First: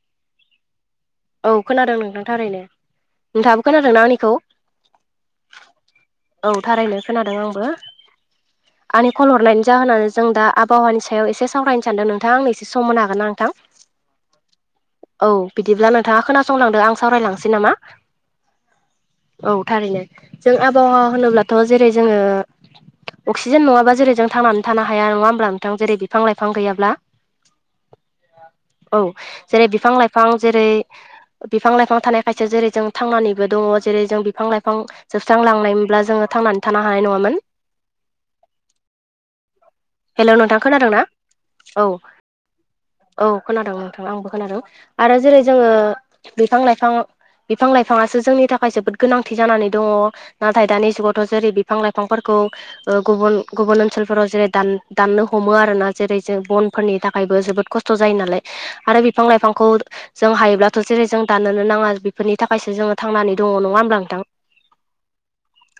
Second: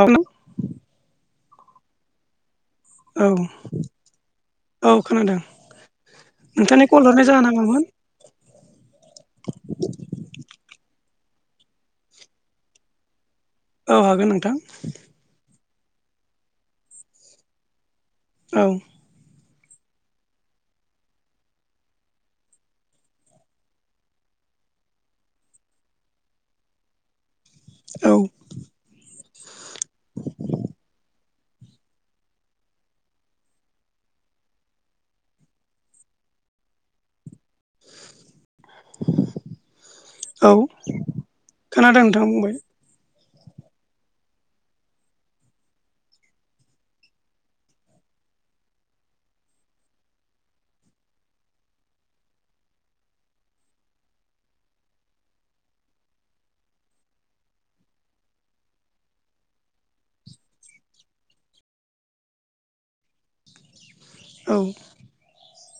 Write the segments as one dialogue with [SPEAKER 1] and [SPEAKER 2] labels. [SPEAKER 1] औ
[SPEAKER 2] औ खोनादों नोंथां थारैनो
[SPEAKER 1] औ
[SPEAKER 2] नोंथाङाबो खोनादोंना आंनिखौ?
[SPEAKER 1] औ खोनादों
[SPEAKER 2] औ
[SPEAKER 1] नोंथांनि कल
[SPEAKER 2] थारायनो
[SPEAKER 1] हरनाय
[SPEAKER 2] खोनादों
[SPEAKER 1] जाहोना
[SPEAKER 2] आंबो।
[SPEAKER 1] मामोन?
[SPEAKER 2] आंनि कल हरनाय जाहोनानै जों दा आबहावानि सायाव एसे सावरायनो सानदों नोंथाङा आंनो एसे सम होनो हागोन ना नोंथां?
[SPEAKER 1] औ हागोन नोंथां।
[SPEAKER 2] औ बिदिब्ला नोंथाङा खोनासंलांदो आं सावरायलांनोसै नामा?
[SPEAKER 1] औ
[SPEAKER 2] औ थारैनो जों आबहावा होनोब्लाथ' जेरै जोङो अक्सिजेन नङाबा जेरै जों थांनानै थानो हाया नङा होमब्ला नोंथां जेरै बिफां लाइफां गैयाब्ला
[SPEAKER 1] औ
[SPEAKER 2] औ जेरै बिफां लाइफां जेरै बिफां लाइफां थानाय खायथियाव जेरै जों थांनानैबो दङ जेरै जों बिफां लाइफां जोबस्रांलांनायमोनब्ला जों ङो थांनानै थानो हानाय नङामोन।
[SPEAKER 1] [unintelligible]
[SPEAKER 2] हेल' नोंथां
[SPEAKER 1] औ
[SPEAKER 2] खोनादों ना? औ
[SPEAKER 1] खोनादों नोंथां बुंबाय
[SPEAKER 2] औ खोनादों नोंथां आंबो खोनादों आरो जेरै जोङो बिफां लाइफां बिफां लाइफाङासो जोंनि थाखाय जोबोद गोनांथि जानानै दङ नाथाय दानि जुगावथ जेरै बिफां लाइफांफोरखौ ओ गुबुन गुबुन ओनसोलफोराव जेरै दान दाननो हमो आरोना जेरै जों बनफोरनि थाखायबो जोबोद खस्थ' जायो नालाय आरो बिफां लाइफांखौ जों हायोब्लाथ जेरै जों दानोनो नाङा बेफोरनि थाखायसो जोङो थांनानै दङ नङा होमब्ला नोंथां
[SPEAKER 1] औ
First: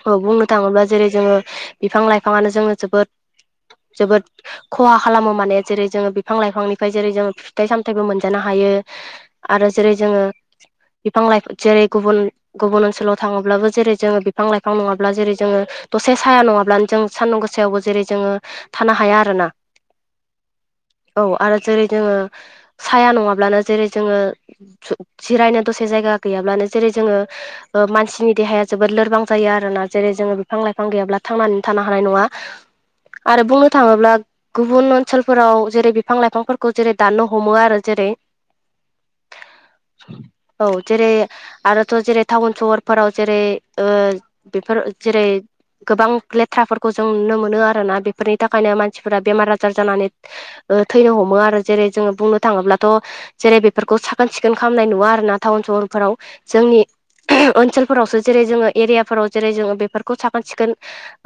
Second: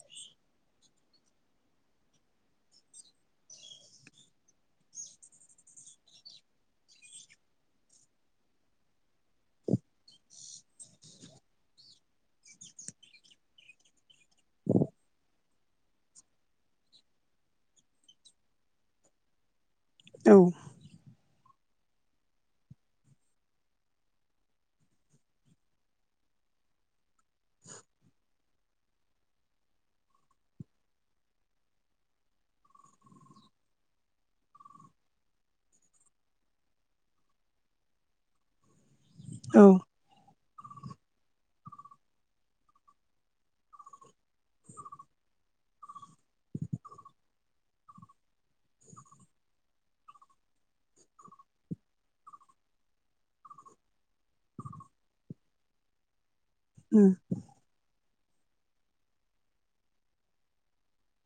[SPEAKER 2] औ बुंनो थाङोब्ला जेरै जोङो बिफां लाइफाङानो जोंनो जोबोद जोबोद खहा खालामो माने जेरै जोङो बिफां लाइफांनिफ्राय जेरै जोङो फिथाइ सामथायाइबो मोनजानो हायो। यो आरो जेरै जोङो बिफां लाइफां जेरै गुबुन गुबुन ओनसोलाव थाङोब्लाबो जेरै जोङो बिफां लाइफां नङाब्ला जेरै जोङो दसे साया नङाब्लानो जों सानदुं गोसायावबो जेरै जोङो थानो हाया आरो ना।
[SPEAKER 1] औ
[SPEAKER 2] औ आरो जेरै जोङो साया नङाब्लानो जेरै जोङो जिरायनो दसे जायगा गैयाब्लानो जेरै जोङो ओ मानसिनि देहाया जोबोद लोरबां जायो आरोना जेरै जोङो बिफां लाइफां गैयाब्ला थांनानै थानो हानाय नङा। आरो बुंनो थाङोब्ला गुबुन ओनसोलफोराव जेरै बिफां लाइफांफोरखौ जेरै दाननो हमो आरो जेरै [unintelligible] औ जेरै आरोथ जेरै टाउन सहरफोराव जेरै ओ बेफोर जेरै गोबां लेथ्राफोरखौ जों नुनो मोनो आ रोना बेफोरनि थाखायनो मानसिफोरा बेमार आजार जानानै थैनो हमो आरो जेरै जोङो बुंनो थाङोब्ला थ' जेरै बेफोरखौ साखोन सिखोन खालामनाय नुवा आरोना टाउन सहरफोराव। जोंनि
[SPEAKER 1] उम
[SPEAKER 2] ओनसोलफोरावसो जेरै जोङो एरियाफोराव जेरै जोङो बेफोरखौ साखोन सिखोन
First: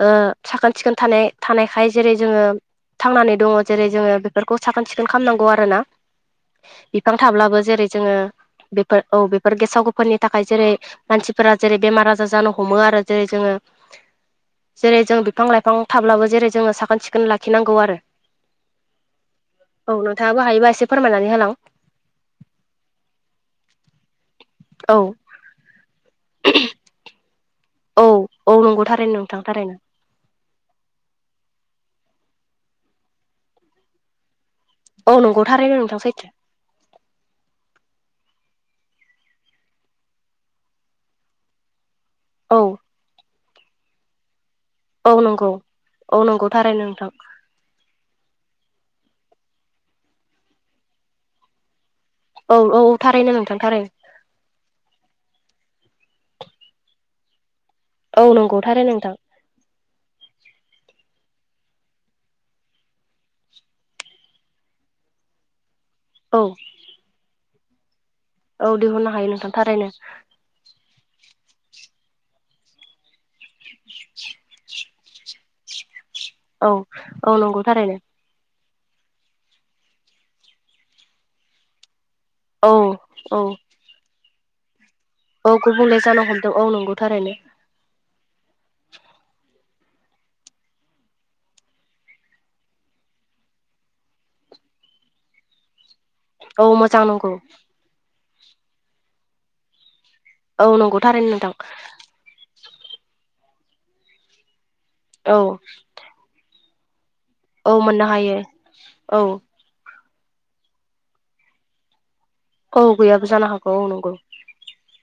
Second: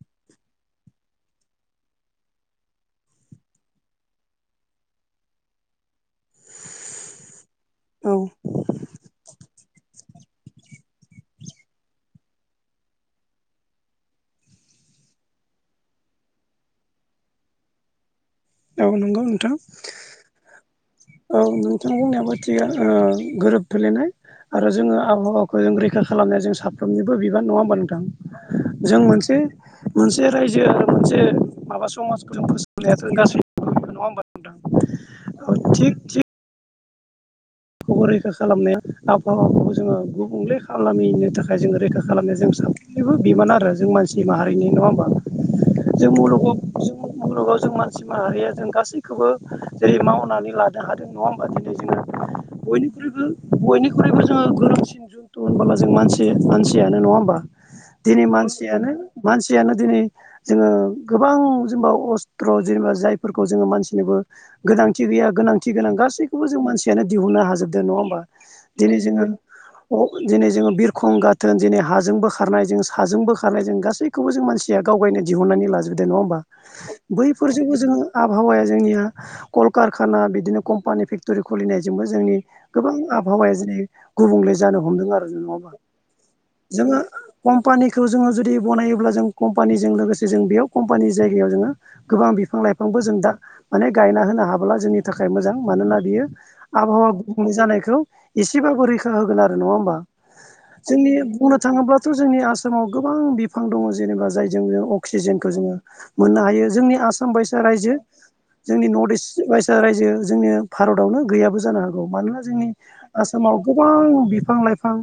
[SPEAKER 2] ओ साखोन सिखोन थानाय थानायखाय जेरै जोङो थांनानै दङ जेरै जोङो बेफोरखौ साखोन सिखोन खालामनांगौ आरोना। बिफां थाब्लाबो जेरै
[SPEAKER 1] औ
[SPEAKER 2] जोङो बेफोर औ बे गेसाव गोफनि थाखाय जेरै मानसिफोरा जेरै बेमार आजार जानो हमो आरो जेरै जोङो जेरै जों बिफां लाइफां थाब्लाबो जेरै जोङो साखोन सिखोन लाखिनांगौ आरो।
[SPEAKER 1] औ नंगौ नोंथां।
[SPEAKER 2] औ नोंथाङाबो हायोबा एसे फोरमायनानै
[SPEAKER 1] औ
[SPEAKER 2] होलां
[SPEAKER 1] नोंथां बुंनायाबो थिग ओ गोरोबफ्लेनाय। आरो जोङो
[SPEAKER 2] औ
[SPEAKER 1] आबहावाखौ जों रैखा खालामनाया जों साफ्रोमनिबो बि- बान नङा होमबा नोंथां
[SPEAKER 2] औ औ नंगौ
[SPEAKER 1] जों
[SPEAKER 2] थारैनो
[SPEAKER 1] मोनसे
[SPEAKER 2] नोंथां थारैनो
[SPEAKER 1] मोनसे रायजो ओ मोनसे माबा समाजखौ फोसाबनायाथ' गाज्रि नङा नङा होनबा नोंथां
[SPEAKER 2] नंगौ थारैनो
[SPEAKER 1] औ
[SPEAKER 2] नोंथां
[SPEAKER 1] थिग
[SPEAKER 2] सैथो
[SPEAKER 1] थिग खोबो रैखा खालामनाया आबहावाखौबो जोङो गुबुंले खालामिनो थाखाय जोङो रैखा खालामनाया जों
[SPEAKER 2] औ
[SPEAKER 1] साफ्रोमबोनिबो बिबान आरो जों मानसि माहारि नङा होमबा
[SPEAKER 2] औ नंगौ
[SPEAKER 1] जों
[SPEAKER 2] औ नंगौ
[SPEAKER 1] मुुलुगाव
[SPEAKER 2] थारैनो
[SPEAKER 1] जों
[SPEAKER 2] नोंथां
[SPEAKER 1] मुलुगाव जों मानसि माहारिया जों गासैखौबो जेरै मावनानै लानो हादों नङा होमबा दिनै जोङो
[SPEAKER 2] औ औ
[SPEAKER 1] बयनिख्रुइबो
[SPEAKER 2] थारैनो नोंथां थारैनो
[SPEAKER 1] बयनिख्रुइबो जोङो गोरोंसिन। दं होनबोला जों मानसि मानसियानो नङा होमबा? दिनै
[SPEAKER 2] औ नंगौ
[SPEAKER 1] मानसियानो
[SPEAKER 2] थारैनो नोंथां
[SPEAKER 1] मानसियानो दिनै जोङो गोबां जेनेबा अस्त्र' जेनेबा जायफोरखौ जोङो मानसिनोबो गोनांथि गैया गोनां थि गोनां
[SPEAKER 2] औ
[SPEAKER 1] गासैखौबो जों मानसियानो दिहुननो हाजोबदो नङा होनबा?
[SPEAKER 2] औ
[SPEAKER 1] दिनै
[SPEAKER 2] दिहुननो
[SPEAKER 1] जोङो
[SPEAKER 2] हायो नोंथां थारैनो
[SPEAKER 1] दिनै जोङो बिर खं गाथोन दिनै हाजोंबो खारनाय जों साजोंबो खारनाय जों गासैखौबो जों मानसिया गावगायनो दिहुननानै लाजोबदों। नङा होमबा
[SPEAKER 2] औ औ नंगौ
[SPEAKER 1] बैफोरजोंबो
[SPEAKER 2] थारैनो
[SPEAKER 1] जोङो आबहावाया जोंनिया कलकारखाना बिदिनो कम्पानि फेक्ट'रि खुलिनायजोंबो जोंनि
[SPEAKER 2] औ
[SPEAKER 1] गोबां
[SPEAKER 2] औ
[SPEAKER 1] आबहावाया दिनै गुबुंले जानो ह- हमदों आरो नङा
[SPEAKER 2] औ
[SPEAKER 1] होमबा
[SPEAKER 2] गुबुंले जानो हमदों औ नंगौ
[SPEAKER 1] जोङो
[SPEAKER 2] थारैनो
[SPEAKER 1] कम्पानि खौ जोङो जुदि बनायोब्ला जों कम्पानिजों लोगोसे जों बेयाव कम्पानिनि जायगायाव जोङो गोबां बिफां लाइफां बो जों दा माने गायना होनो हाब्ला जोंनि थाखाय मोजां मानोना बियो
[SPEAKER 2] औ मोजां
[SPEAKER 1] आबहावा
[SPEAKER 2] नंगौ
[SPEAKER 1] गुबुंले जानायखौ एसेबाबो रैखा होगोन आरो नङा होमबा?
[SPEAKER 2] औ नंगौ
[SPEAKER 1] जोंनि
[SPEAKER 2] थारैनो नोंथां
[SPEAKER 1] बुंनो थाङोब्लाथ' जोंनि आसामाव गोबां बिफां दङ जेनेबा जायजों जों
[SPEAKER 2] औ
[SPEAKER 1] अक्सिजेनखौ जोङो मोननो हायो जोंनि आसाम आसाम बायसा
[SPEAKER 2] औ
[SPEAKER 1] रायजो
[SPEAKER 2] मोननो हायो
[SPEAKER 1] जोंनि नर्थ
[SPEAKER 2] औ
[SPEAKER 1] इस्ट बायसा रायजो जोंनि भारतआवनो गैयाबो जानो हागौ मानोना जोंनि
[SPEAKER 2] औ गैयाबो जानो
[SPEAKER 1] आसामाव
[SPEAKER 2] हागौ औ नंगौ
[SPEAKER 1] गोबां बिफां लाइफां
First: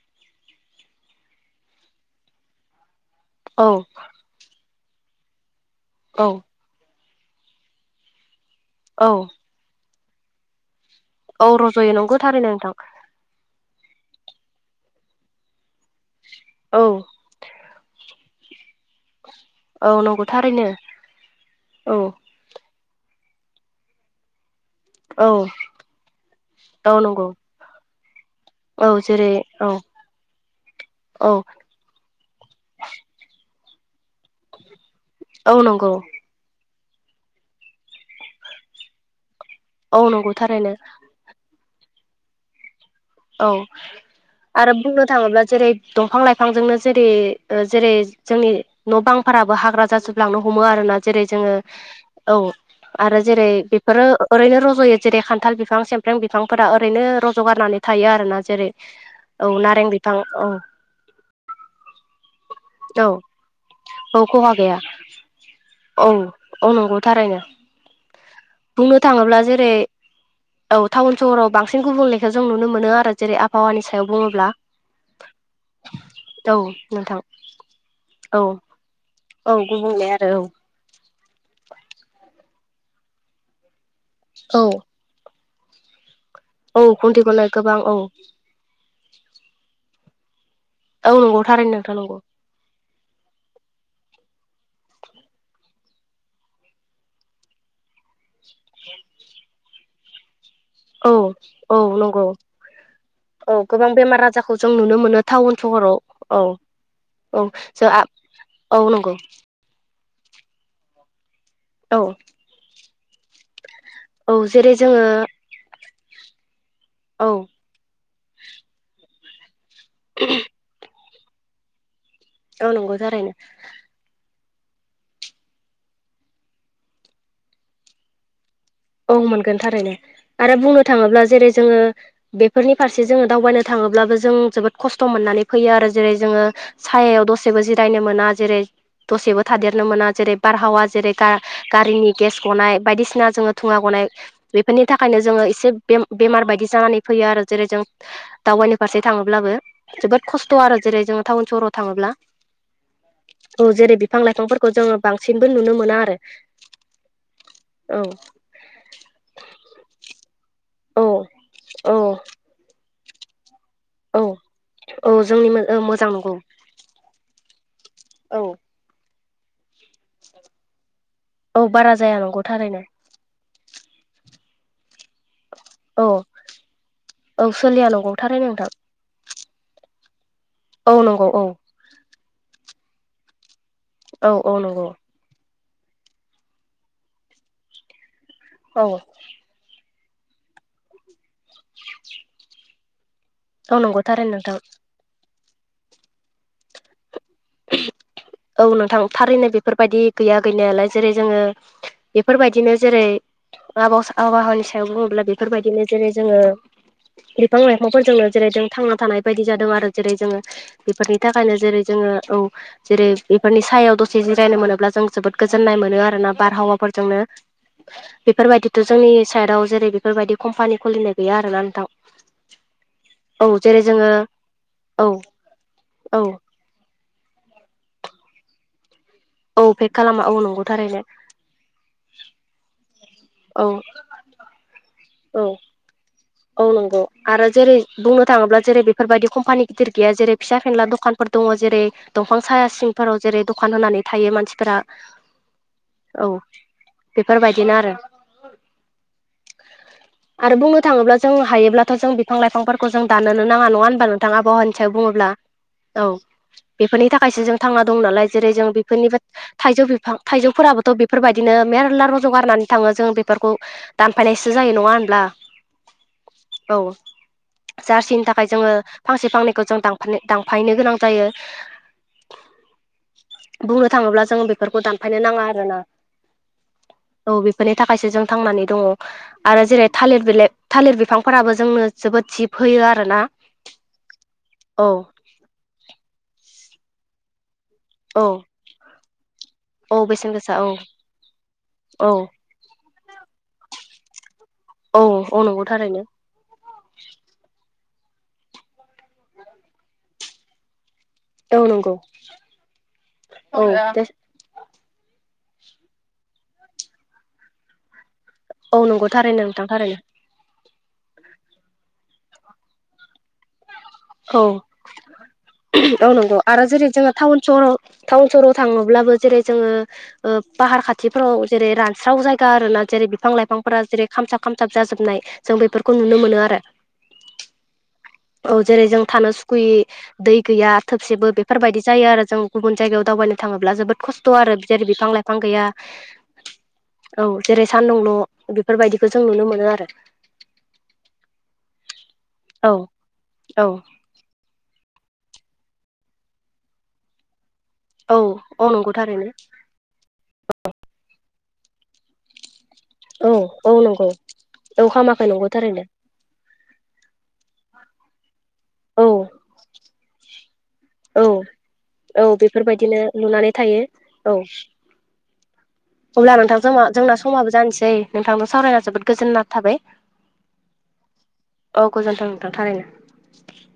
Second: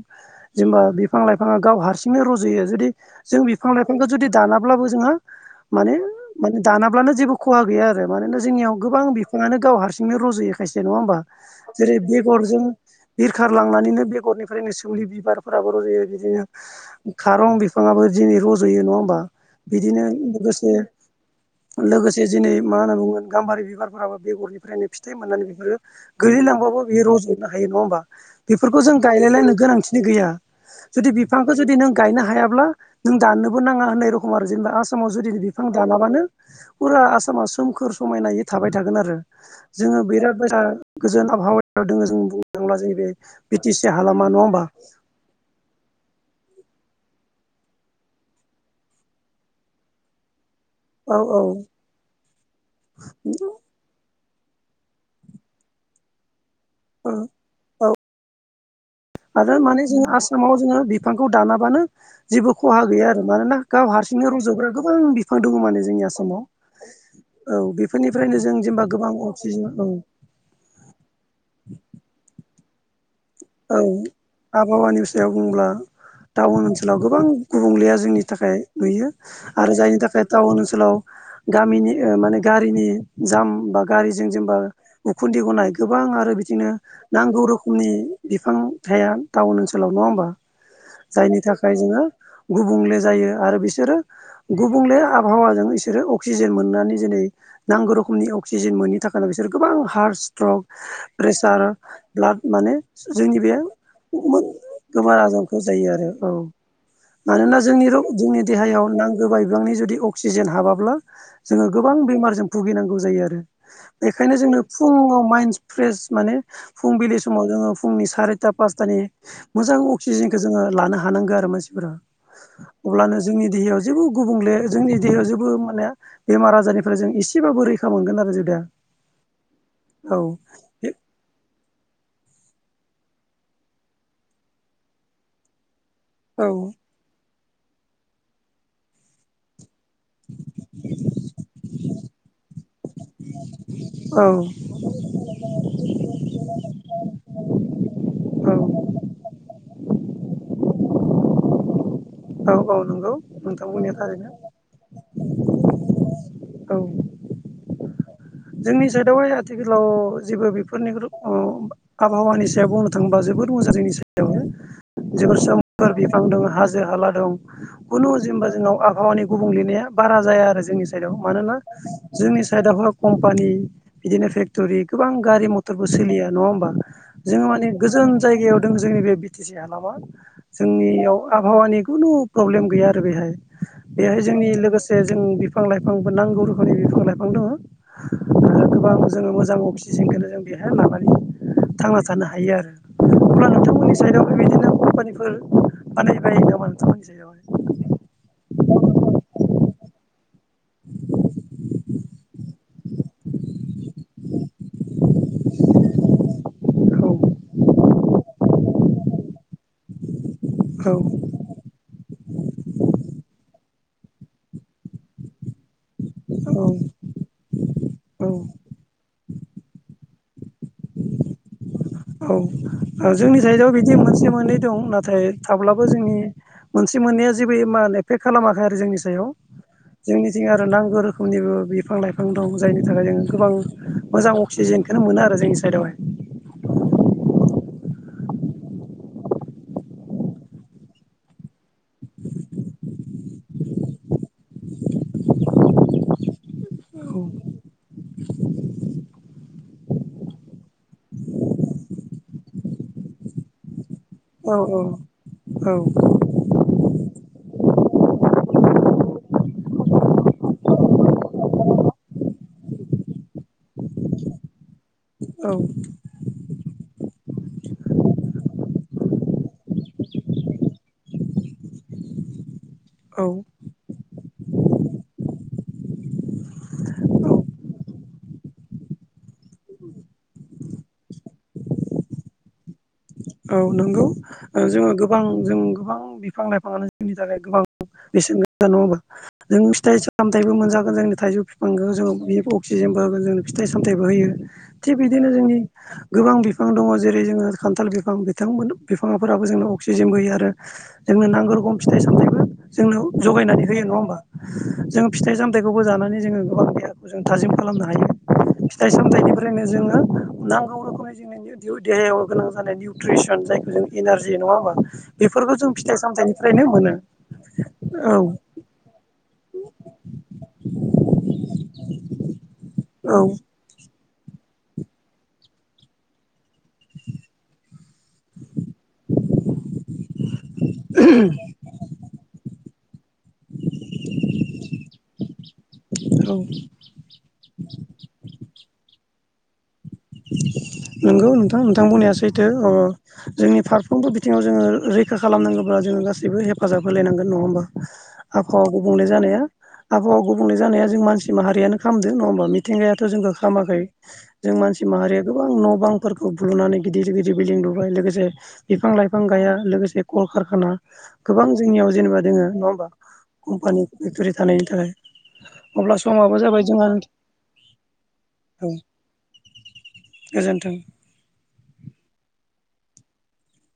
[SPEAKER 1] जेनेबा बिफां लाइफाङा गाव हारसिंनो रुज'यो जुदि जों
[SPEAKER 2] औ
[SPEAKER 1] बिफां लाइफांखौ जुदि दाना अब्लाबो जोंहा माने
[SPEAKER 2] औ
[SPEAKER 1] दानाब्लानो जेबो खहा गैया आरो मानोना जोंनियाव गोबां
[SPEAKER 2] औ
[SPEAKER 1] बिफाङानो गाव हारसिंनो रज'योखायसे नङा होमबा?
[SPEAKER 2] औ रज'यो
[SPEAKER 1] जेरै
[SPEAKER 2] नंगौ थारैनो
[SPEAKER 1] बेगरजों
[SPEAKER 2] नोंथां
[SPEAKER 1] बिरखार- लांनानैनो बेगरनिफ्रायनो सोमलि बिबारफोराबो रजायो बिदिनो
[SPEAKER 2] औ
[SPEAKER 1] खारं बिफाङाबो दिनै रज'यो नङा होमबा
[SPEAKER 2] औ
[SPEAKER 1] बिदिनो
[SPEAKER 2] नंगौ थारैनो
[SPEAKER 1] लोगोसे
[SPEAKER 2] औ
[SPEAKER 1] लोगोसे दिनै मा होनना बुंगोन गाम्बारि बिबारफोराबो बेगरनिफ्रायनो फिथाइ
[SPEAKER 2] औ
[SPEAKER 1] मोननानै बेफोरो गोलैलांबाबो
[SPEAKER 2] औ
[SPEAKER 1] बेयो
[SPEAKER 2] नंगौ
[SPEAKER 1] रज'नो हायो नङा होमबा बेफोरखौ
[SPEAKER 2] औ
[SPEAKER 1] जों
[SPEAKER 2] जेरै
[SPEAKER 1] गायलायलायनो
[SPEAKER 2] औ
[SPEAKER 1] गोनांथिनो गैया। जुदि
[SPEAKER 2] औ
[SPEAKER 1] बिफांखौ जुदि नों गायनो हायाब्ला नों दाननोबो बो नाङा होननाय रखम आरो जेनेबा आसामाव जुदि
[SPEAKER 2] औ
[SPEAKER 1] बिफां
[SPEAKER 2] नंगौ
[SPEAKER 1] दानाबानो फुरा आसामा सोमखोर समायनायै थाबाय थागोन आरो
[SPEAKER 2] औ
[SPEAKER 1] जोङो
[SPEAKER 2] नंगौ
[SPEAKER 1] बिराद बारा
[SPEAKER 2] थारैनो
[SPEAKER 1] गोजोन आबहावायाव दोङो जों बुंनो थांब्ला जोङो
[SPEAKER 2] औ आरो बुंनो थाङोब्ला जेरै दंफां लाइफांजोंनो जेरै ओ जेरै जोंनि न' बांफोराबो हाग्रा जाजोबलांनो ह- हमो आरोना
[SPEAKER 1] औ
[SPEAKER 2] जेरै
[SPEAKER 1] औ
[SPEAKER 2] जोङो औ आरो जेरै बेफोरो ओरैनो रज'यो जेरै खान्थाल बिफां सेमफ्रें बिफांफोरा ओरैनो
[SPEAKER 1] औ
[SPEAKER 2] रज'गारनानै थायो आरोना जेरै औ
[SPEAKER 1] आरो माने
[SPEAKER 2] नारें
[SPEAKER 1] जों
[SPEAKER 2] बिफां औ
[SPEAKER 1] आसामाव जोङो बिफांखौ दानाबानो जेबो खहा गैया
[SPEAKER 2] औ
[SPEAKER 1] आरो मानोना गाव हार
[SPEAKER 2] औ
[SPEAKER 1] सिंनो
[SPEAKER 2] खहा
[SPEAKER 1] रज'ग्रा
[SPEAKER 2] गैया
[SPEAKER 1] गोबां बिफां दङ माने
[SPEAKER 2] औ
[SPEAKER 1] जोंनि आसामाव
[SPEAKER 2] औ नंगौ थारै
[SPEAKER 1] औ बेफोरनि
[SPEAKER 2] बुंनो थाङोब्ला जेरै औ टाउन सहराव बांसिन गुबुंलेखो जों नुनो मोनो आरो जेरै
[SPEAKER 1] औ
[SPEAKER 2] आबहावानि सायाव बुङोब्ला
[SPEAKER 1] आबहावानि सायाव बुंब्ला
[SPEAKER 2] औ
[SPEAKER 1] टाउन ओनसोलाव
[SPEAKER 2] नोंथां
[SPEAKER 1] गोबां गुबुंलेया जोंनि
[SPEAKER 2] औ
[SPEAKER 1] थाखाय नुयो
[SPEAKER 2] औ
[SPEAKER 1] आरो जायनि
[SPEAKER 2] गुबुंले
[SPEAKER 1] थाखाय
[SPEAKER 2] आरो
[SPEAKER 1] टाउन ओनसोलाव गामिनि ओ माने गारिनि जाम बा गारिजों जेनेबा
[SPEAKER 2] औ
[SPEAKER 1] उखुन्दै गनाय गोबां आरो बिदिनो
[SPEAKER 2] औ खुन्थि
[SPEAKER 1] नांगौ
[SPEAKER 2] गनाय गोबां
[SPEAKER 1] रोखोमनि
[SPEAKER 2] औ
[SPEAKER 1] बिफां थाया टाउन ओनसोलाव नङा होमबा
[SPEAKER 2] औ
[SPEAKER 1] जायनि
[SPEAKER 2] नंगौ थारैनो
[SPEAKER 1] थाखाय
[SPEAKER 2] नोंथां
[SPEAKER 1] जोङो
[SPEAKER 2] नंगौ
[SPEAKER 1] गुबुंले जायो आरो बिसोरो गुबुंले आबहावाजों इसोरो अक्सिजेन मोननानै जेरै नांगौ रोखमनि अ क्सिजेन मोननि थाखायनो बिसोरो गोबां हार्ट स्ट्रक
[SPEAKER 2] औ
[SPEAKER 1] प्रेसार
[SPEAKER 2] औ नंगौ
[SPEAKER 1] ब्लाड माने जोंनि
[SPEAKER 2] औ
[SPEAKER 1] बे
[SPEAKER 2] गोबां
[SPEAKER 1] [unintelligible]
[SPEAKER 2] बेमार आजारखौ जों नुनो मोनो
[SPEAKER 1] बेमार
[SPEAKER 2] टाउन
[SPEAKER 1] आजारखौ जायो
[SPEAKER 2] सहराव
[SPEAKER 1] आरो औ
[SPEAKER 2] औ
[SPEAKER 1] मानोना जोंनि
[SPEAKER 2] जों
[SPEAKER 1] जोंनि
[SPEAKER 2] औ
[SPEAKER 1] देहायाव
[SPEAKER 2] नंगौ
[SPEAKER 1] नांगौ बायबांनि जुदि अक्सिजेन हाबाब्ला जोङो
[SPEAKER 2] औ
[SPEAKER 1] गोबां बेमारजों भुगिनांगौ जायो आरो
[SPEAKER 2] औ
[SPEAKER 1] बेखायनो जोङो
[SPEAKER 2] जेरै
[SPEAKER 1] फुङाव माइन्ड फ्रेस माने फुंबिलि
[SPEAKER 2] औ
[SPEAKER 1] समाव जोङो जोंनि सारिता पासथानि मोजां अक्सिजेनखौ जोङो लानो हानांगो आरो मानसिफोरा
[SPEAKER 2] औ नंगौ
[SPEAKER 1] अब्लानो
[SPEAKER 2] थारैनो
[SPEAKER 1] जोंनि देहायाव जेबो गुबुंले जोंनि देहायाव जेबो माने बेमार आजारनिफ्राय जों एसेबाबो रैखा मोनगोन आरो जुदिया
[SPEAKER 2] औ मोनगोन थारैनो आरो बुंनो थाङोब्ला जेरै जोङो बेफोरनि फारसे जोङो दावबायनो थाङोब्लाबो जों जोबोद खस्थ' मोननानै फैयो आरो जेरै जोङो
[SPEAKER 1] औ
[SPEAKER 2] सायायाव दसेबो जिरायनो मोना जेरै दसेबो थादेर नो मोना जेरै बारहावा जेरै गा गारिनि गेस गनाय बायसिना जों थुुङा गनाय
[SPEAKER 1] औ
[SPEAKER 2] बेफोरनि थाखायनो जोङो एसे बेमार बायदि जानानै फैयो आरो जेरै जों
[SPEAKER 1] औ
[SPEAKER 2] दावबायनि फारसे थाङोब्लाबो जोबोद खस्थ' आरो जेरै जोङो टाउन सहराव थाङोब्ला
[SPEAKER 1] नंगौ
[SPEAKER 2] औ
[SPEAKER 1] नोंथां बुंनाया
[SPEAKER 2] जेरै बिफां
[SPEAKER 1] थारैनो
[SPEAKER 2] लाइफांफोरखौ जोङो बांसिनबो नुनो मोना आरो
[SPEAKER 1] औ
[SPEAKER 2] औ
[SPEAKER 1] जोंनि साइडआवहाय आथिखालाव जेबो बेफोरनि
[SPEAKER 2] औ
[SPEAKER 1] [unintelligible]
[SPEAKER 2] औ
[SPEAKER 1] आबहावानि सायाव बुंनो थांबा जोबोद मोजां जोंनि
[SPEAKER 2] औ
[SPEAKER 1] सयावनो
[SPEAKER 2] औ
[SPEAKER 1] जोबोर
[SPEAKER 2] जोंनि
[SPEAKER 1] सोमखोर
[SPEAKER 2] मोजां
[SPEAKER 1] बिफां
[SPEAKER 2] नंगौ
[SPEAKER 1] दं हाजो हाला दं खुनु
[SPEAKER 2] औ
[SPEAKER 1] जेनबा जोंनाव आहावानि गुबुंलेनाया बारा जाया आरो जोंनि साइडआव मानोना
[SPEAKER 2] औ बारा जाया नंगौ
[SPEAKER 1] जोंनि
[SPEAKER 2] थारैनो
[SPEAKER 1] साइडआवहाय कम्पानि बिदिनो फेक्ट'रि गोबां गारि मथरबो
[SPEAKER 2] औ
[SPEAKER 1] सोलिया नङा होमबा
[SPEAKER 2] औ
[SPEAKER 1] जोङो माने
[SPEAKER 2] सोलिया
[SPEAKER 1] गोजान
[SPEAKER 2] नंगौ थारैनो
[SPEAKER 1] जायगायाव
[SPEAKER 2] नोंथां
[SPEAKER 1] दों जोंनि बे बि टि सि हालामा
[SPEAKER 2] औ
[SPEAKER 1] जोंनियाव
[SPEAKER 2] नंगौ औ
[SPEAKER 1] आबहावानि खुनु प्रब्लेम गैया आरो बेहाय बेहाय
[SPEAKER 2] औ
[SPEAKER 1] जोंनि
[SPEAKER 2] औ नंगौ
[SPEAKER 1] लोगोसे जों बिफां लाइफांबो नांगौ रोखोमनि बिफां लाइफां दङ आरो
[SPEAKER 2] औ
[SPEAKER 1] गोबां जोङो मोजां अक्सिजेनखौनो जों बेहाय लानानै थांना थानो हायो आरो अब्ला
[SPEAKER 2] औ
[SPEAKER 1] नोंथांमोननि
[SPEAKER 2] नंगौ थारैनो
[SPEAKER 1] साइडआवबो
[SPEAKER 2] नोंथां
[SPEAKER 1] बिदिनो कम्पानिफोर बानायबाय नामा नोंथांमोननि साइदयाव हा
[SPEAKER 2] औ नोंथां थारैनो बेफोरबायदि गैया गैनायालाय जेरै जोङो बेफोरबायदिनो जेरै आब-आबहावानि सायाव बुङोब्ला बेफोरबायदिनो जेरै जोङो
[SPEAKER 1] औ
[SPEAKER 2] बिफां लाइफांफोरजोंनो जेरै जों थांना थानाय बायदि जादों आरो जेरै जोङो बेफोरनि
[SPEAKER 1] औ
[SPEAKER 2] थाखायनो जेरै जोङो औ जेरै बेफोरनि सायाव दसे जिरायनो मोनोब्ला जों जोबोद गोजोननाय मोनो आरो बारहावाफोरजोंनो
[SPEAKER 1] औ
[SPEAKER 2] बेफोरबायदिथ' जोंनि साइदआव जेरै बेफोरबायदि कम्पानि खुलिनाय गैया आरोना नोंथां
[SPEAKER 1] औ ओ जोंनि
[SPEAKER 2] औ
[SPEAKER 1] साइदआव
[SPEAKER 2] जेरै
[SPEAKER 1] बिदि
[SPEAKER 2] जोङो
[SPEAKER 1] मोनसे मोननै दं
[SPEAKER 2] औ
[SPEAKER 1] नाथाय थाब्लाबो जोंनि
[SPEAKER 2] औ
[SPEAKER 1] मोनसे मोननैया जेबो मान एफेक्ट खालामाखै आरो जोंनि सायाव
[SPEAKER 2] औ पेक खालामा औ
[SPEAKER 1] जोंनिथिं
[SPEAKER 2] नंगौ
[SPEAKER 1] आरो नांगौ
[SPEAKER 2] थारैनो
[SPEAKER 1] रोखोमनिबो बिफां लाइफां दं जायनि थाखाय जों गोबां
[SPEAKER 2] औ
[SPEAKER 1] मोजां अक्सिजेनखौनो मोनो आरो
[SPEAKER 2] औ
[SPEAKER 1] जोंनि साइडआवहाय
[SPEAKER 2] औ नंगौ आरो जेरै बुंनो थाङोब्ला जेरै बेफोरबायदि कम्पानि गिदिर गैया जेरै फिसा फेनला दखानफोर दङ जेरै दंफां सा या सिंफोराव जेरै दखान होनानै थायो मानसिफोरा। औ बेफोरबायदिनो आरो आरो बुंनो थाङोब्ला जों हायोब्लाथ जों बिफां लाइफांफोरखौ जों दानोनो नाङा नङा होनबा नों थां
[SPEAKER 1] औ
[SPEAKER 2] आबहावाानि सायाव बुङोब्ला औ बेफोरनि थाखायस जों थांना दं नालाय जेरै जों बेफोरनि थाइजौ बिफां थाइजौफोराबोथ बेफोरबायदिनो मेरला रजगारनानै थाङो जों बेफोरखौ दानफायनासो जायो नङा होन
[SPEAKER 1] औ
[SPEAKER 2] औ जारसिनि थाखाय जोङो फांसे फांनैखौ जों दानफायनो दांफायनो गोनां जायो।
[SPEAKER 1] औ
[SPEAKER 2] बुंनो थाङोब्ला जों बेफोरखौ दानफायनो नाङा आरो ना। औ बेफोरनि थाखायसो जों थांनानै दङ आरो जेरै थालिर बिलाइ थालिर बिफांफोराबो जोंनो जोबोद जिब होयो आर
[SPEAKER 1] औ नंगौ जोङो गोबां जों गोबां बिफां लाइफाङानो जोंनि थाखाय गोबां
[SPEAKER 2] औ
[SPEAKER 1] बेसेश गोसा नङा होमबा। जोङो फिथाइ
[SPEAKER 2] औ बेसेन
[SPEAKER 1] सामथायबो
[SPEAKER 2] गोसा औ
[SPEAKER 1] मोनजागोन जोंनि थाइजौ बिफांखौ
[SPEAKER 2] औ
[SPEAKER 1] जोङो अक्सिजेनबो जोंनो फिथाइ साम मथाइबो होयो थिग
[SPEAKER 2] औ
[SPEAKER 1] बिदिनो
[SPEAKER 2] औ
[SPEAKER 1] जोंनि
[SPEAKER 2] नंगौ थारैनो
[SPEAKER 1] गोबां बिफां दङ जेरै जोङो खान्थाल बिफां बिथांमोन बिफाङाफोराबो जोंनो अक्सिजेनबोयो आरो जोंनो नांगौ
[SPEAKER 2] औ
[SPEAKER 1] रखम
[SPEAKER 2] नंगौ
[SPEAKER 1] फिथाइ सामथबो जोंनो
[SPEAKER 2] औ
[SPEAKER 1] जगायनानै होयो नङा होमबा जों फिथाइ साम थाइखौबो जानानै जोङो गोबां देहाखौ जों थाजिम खालामनो हायो।
[SPEAKER 2] औ
[SPEAKER 1] फिथाइ
[SPEAKER 2] नंगौ थारैनो
[SPEAKER 1] सामथाइनिफ्रायनो
[SPEAKER 2] नोंथां थारैनो
[SPEAKER 1] जोङो नां गौ गोबां रोखोमनि जोंनि देहायाव गोनां जानाय निउट्रिसन जायखौ जों एनारजि
[SPEAKER 2] औ
[SPEAKER 1] नङा होमबा बेफोरखौ जों फिथाइ
[SPEAKER 2] औ नंगौ आरो
[SPEAKER 1] सामथायाइनिफ्रायनो
[SPEAKER 2] जेरै
[SPEAKER 1] मोनो। औ
[SPEAKER 2] ब्लाबो जेरै जोङो फाहार खाथिफ्राव जेरै रानस्राव जायगा आरो ना जेरै
[SPEAKER 1] औ
[SPEAKER 2] बिफां लाइफांफोरा जेरै खामसाब खामसाब जाजोबनाय जों बेफोरखौ नुनो मोनो आरो। औ जेरै जों थानो सुखुयै दै गैया थोबसेबो बेफोरबायदि जायो आरो जों गुबुन जायगायाव दावबायनो थाङोब्ला जोबोद खस्थ' आरो जेरै बिफां लाइफां गैया
[SPEAKER 1] औ
[SPEAKER 2] औ जेरै सानदुंल बेफोरबायदिखौ जों नुनो मोनो आरो।
[SPEAKER 1] नंगौ नोंथां नोंथां बुंनाया सैथो
[SPEAKER 2] औ
[SPEAKER 1] जोंनि
[SPEAKER 2] औ
[SPEAKER 1] फारफ्रोमबो बिथिङाव जोङो रैखा खालामनांगौब्ला जोङ गासैबो हेफाजाब होलायांगोन नङा होमबा।
[SPEAKER 2] औ औ
[SPEAKER 1] आबहावा
[SPEAKER 2] नंगौ
[SPEAKER 1] गुबुंले
[SPEAKER 2] थारैनो
[SPEAKER 1] जानाया आबहावा गुबुंले जानाया जों मानसि माहारियानो खालामामो नङा होमबा मिथिंगायाथ
[SPEAKER 2] औ
[SPEAKER 1] जोंखौ
[SPEAKER 2] औ
[SPEAKER 1] खालामदों
[SPEAKER 2] नंगौ
[SPEAKER 1] जों मानसि
[SPEAKER 2] औ
[SPEAKER 1] माहारिया
[SPEAKER 2] खामाखै
[SPEAKER 1] गोबां
[SPEAKER 2] नंगौ
[SPEAKER 1] न'
[SPEAKER 2] थारैनो
[SPEAKER 1] बांफोरखौ बुनानै गिदिर गिदिर बिल्डिं लुबाय लोगोसे बिफां
[SPEAKER 2] औ
[SPEAKER 1] लाइफां गाया लोगोसे कलकारखाना
[SPEAKER 2] औ
[SPEAKER 1] गोबां जोंनियाव जेनेबा
[SPEAKER 2] औ
[SPEAKER 1] दोङो नङा होमबा
[SPEAKER 2] बेफोरबायदिनो लुनानै थायो
[SPEAKER 1] कम्पानि फेक्ट'रि
[SPEAKER 2] औ
[SPEAKER 1] थानायनि थाखाय [unintelligible]
[SPEAKER 2] अब्ला
[SPEAKER 1] समाबो जाबाय
[SPEAKER 2] नोंथांजों
[SPEAKER 1] जोंहा
[SPEAKER 2] जोंना
[SPEAKER 1] औ
[SPEAKER 2] समाबो जानोसै नोंथांजों सावरायना जोबोद गोजोन्ना थाबाय
[SPEAKER 1] गोजोन्थों
[SPEAKER 2] औ गोजोनथाव नोंथां थारैनो।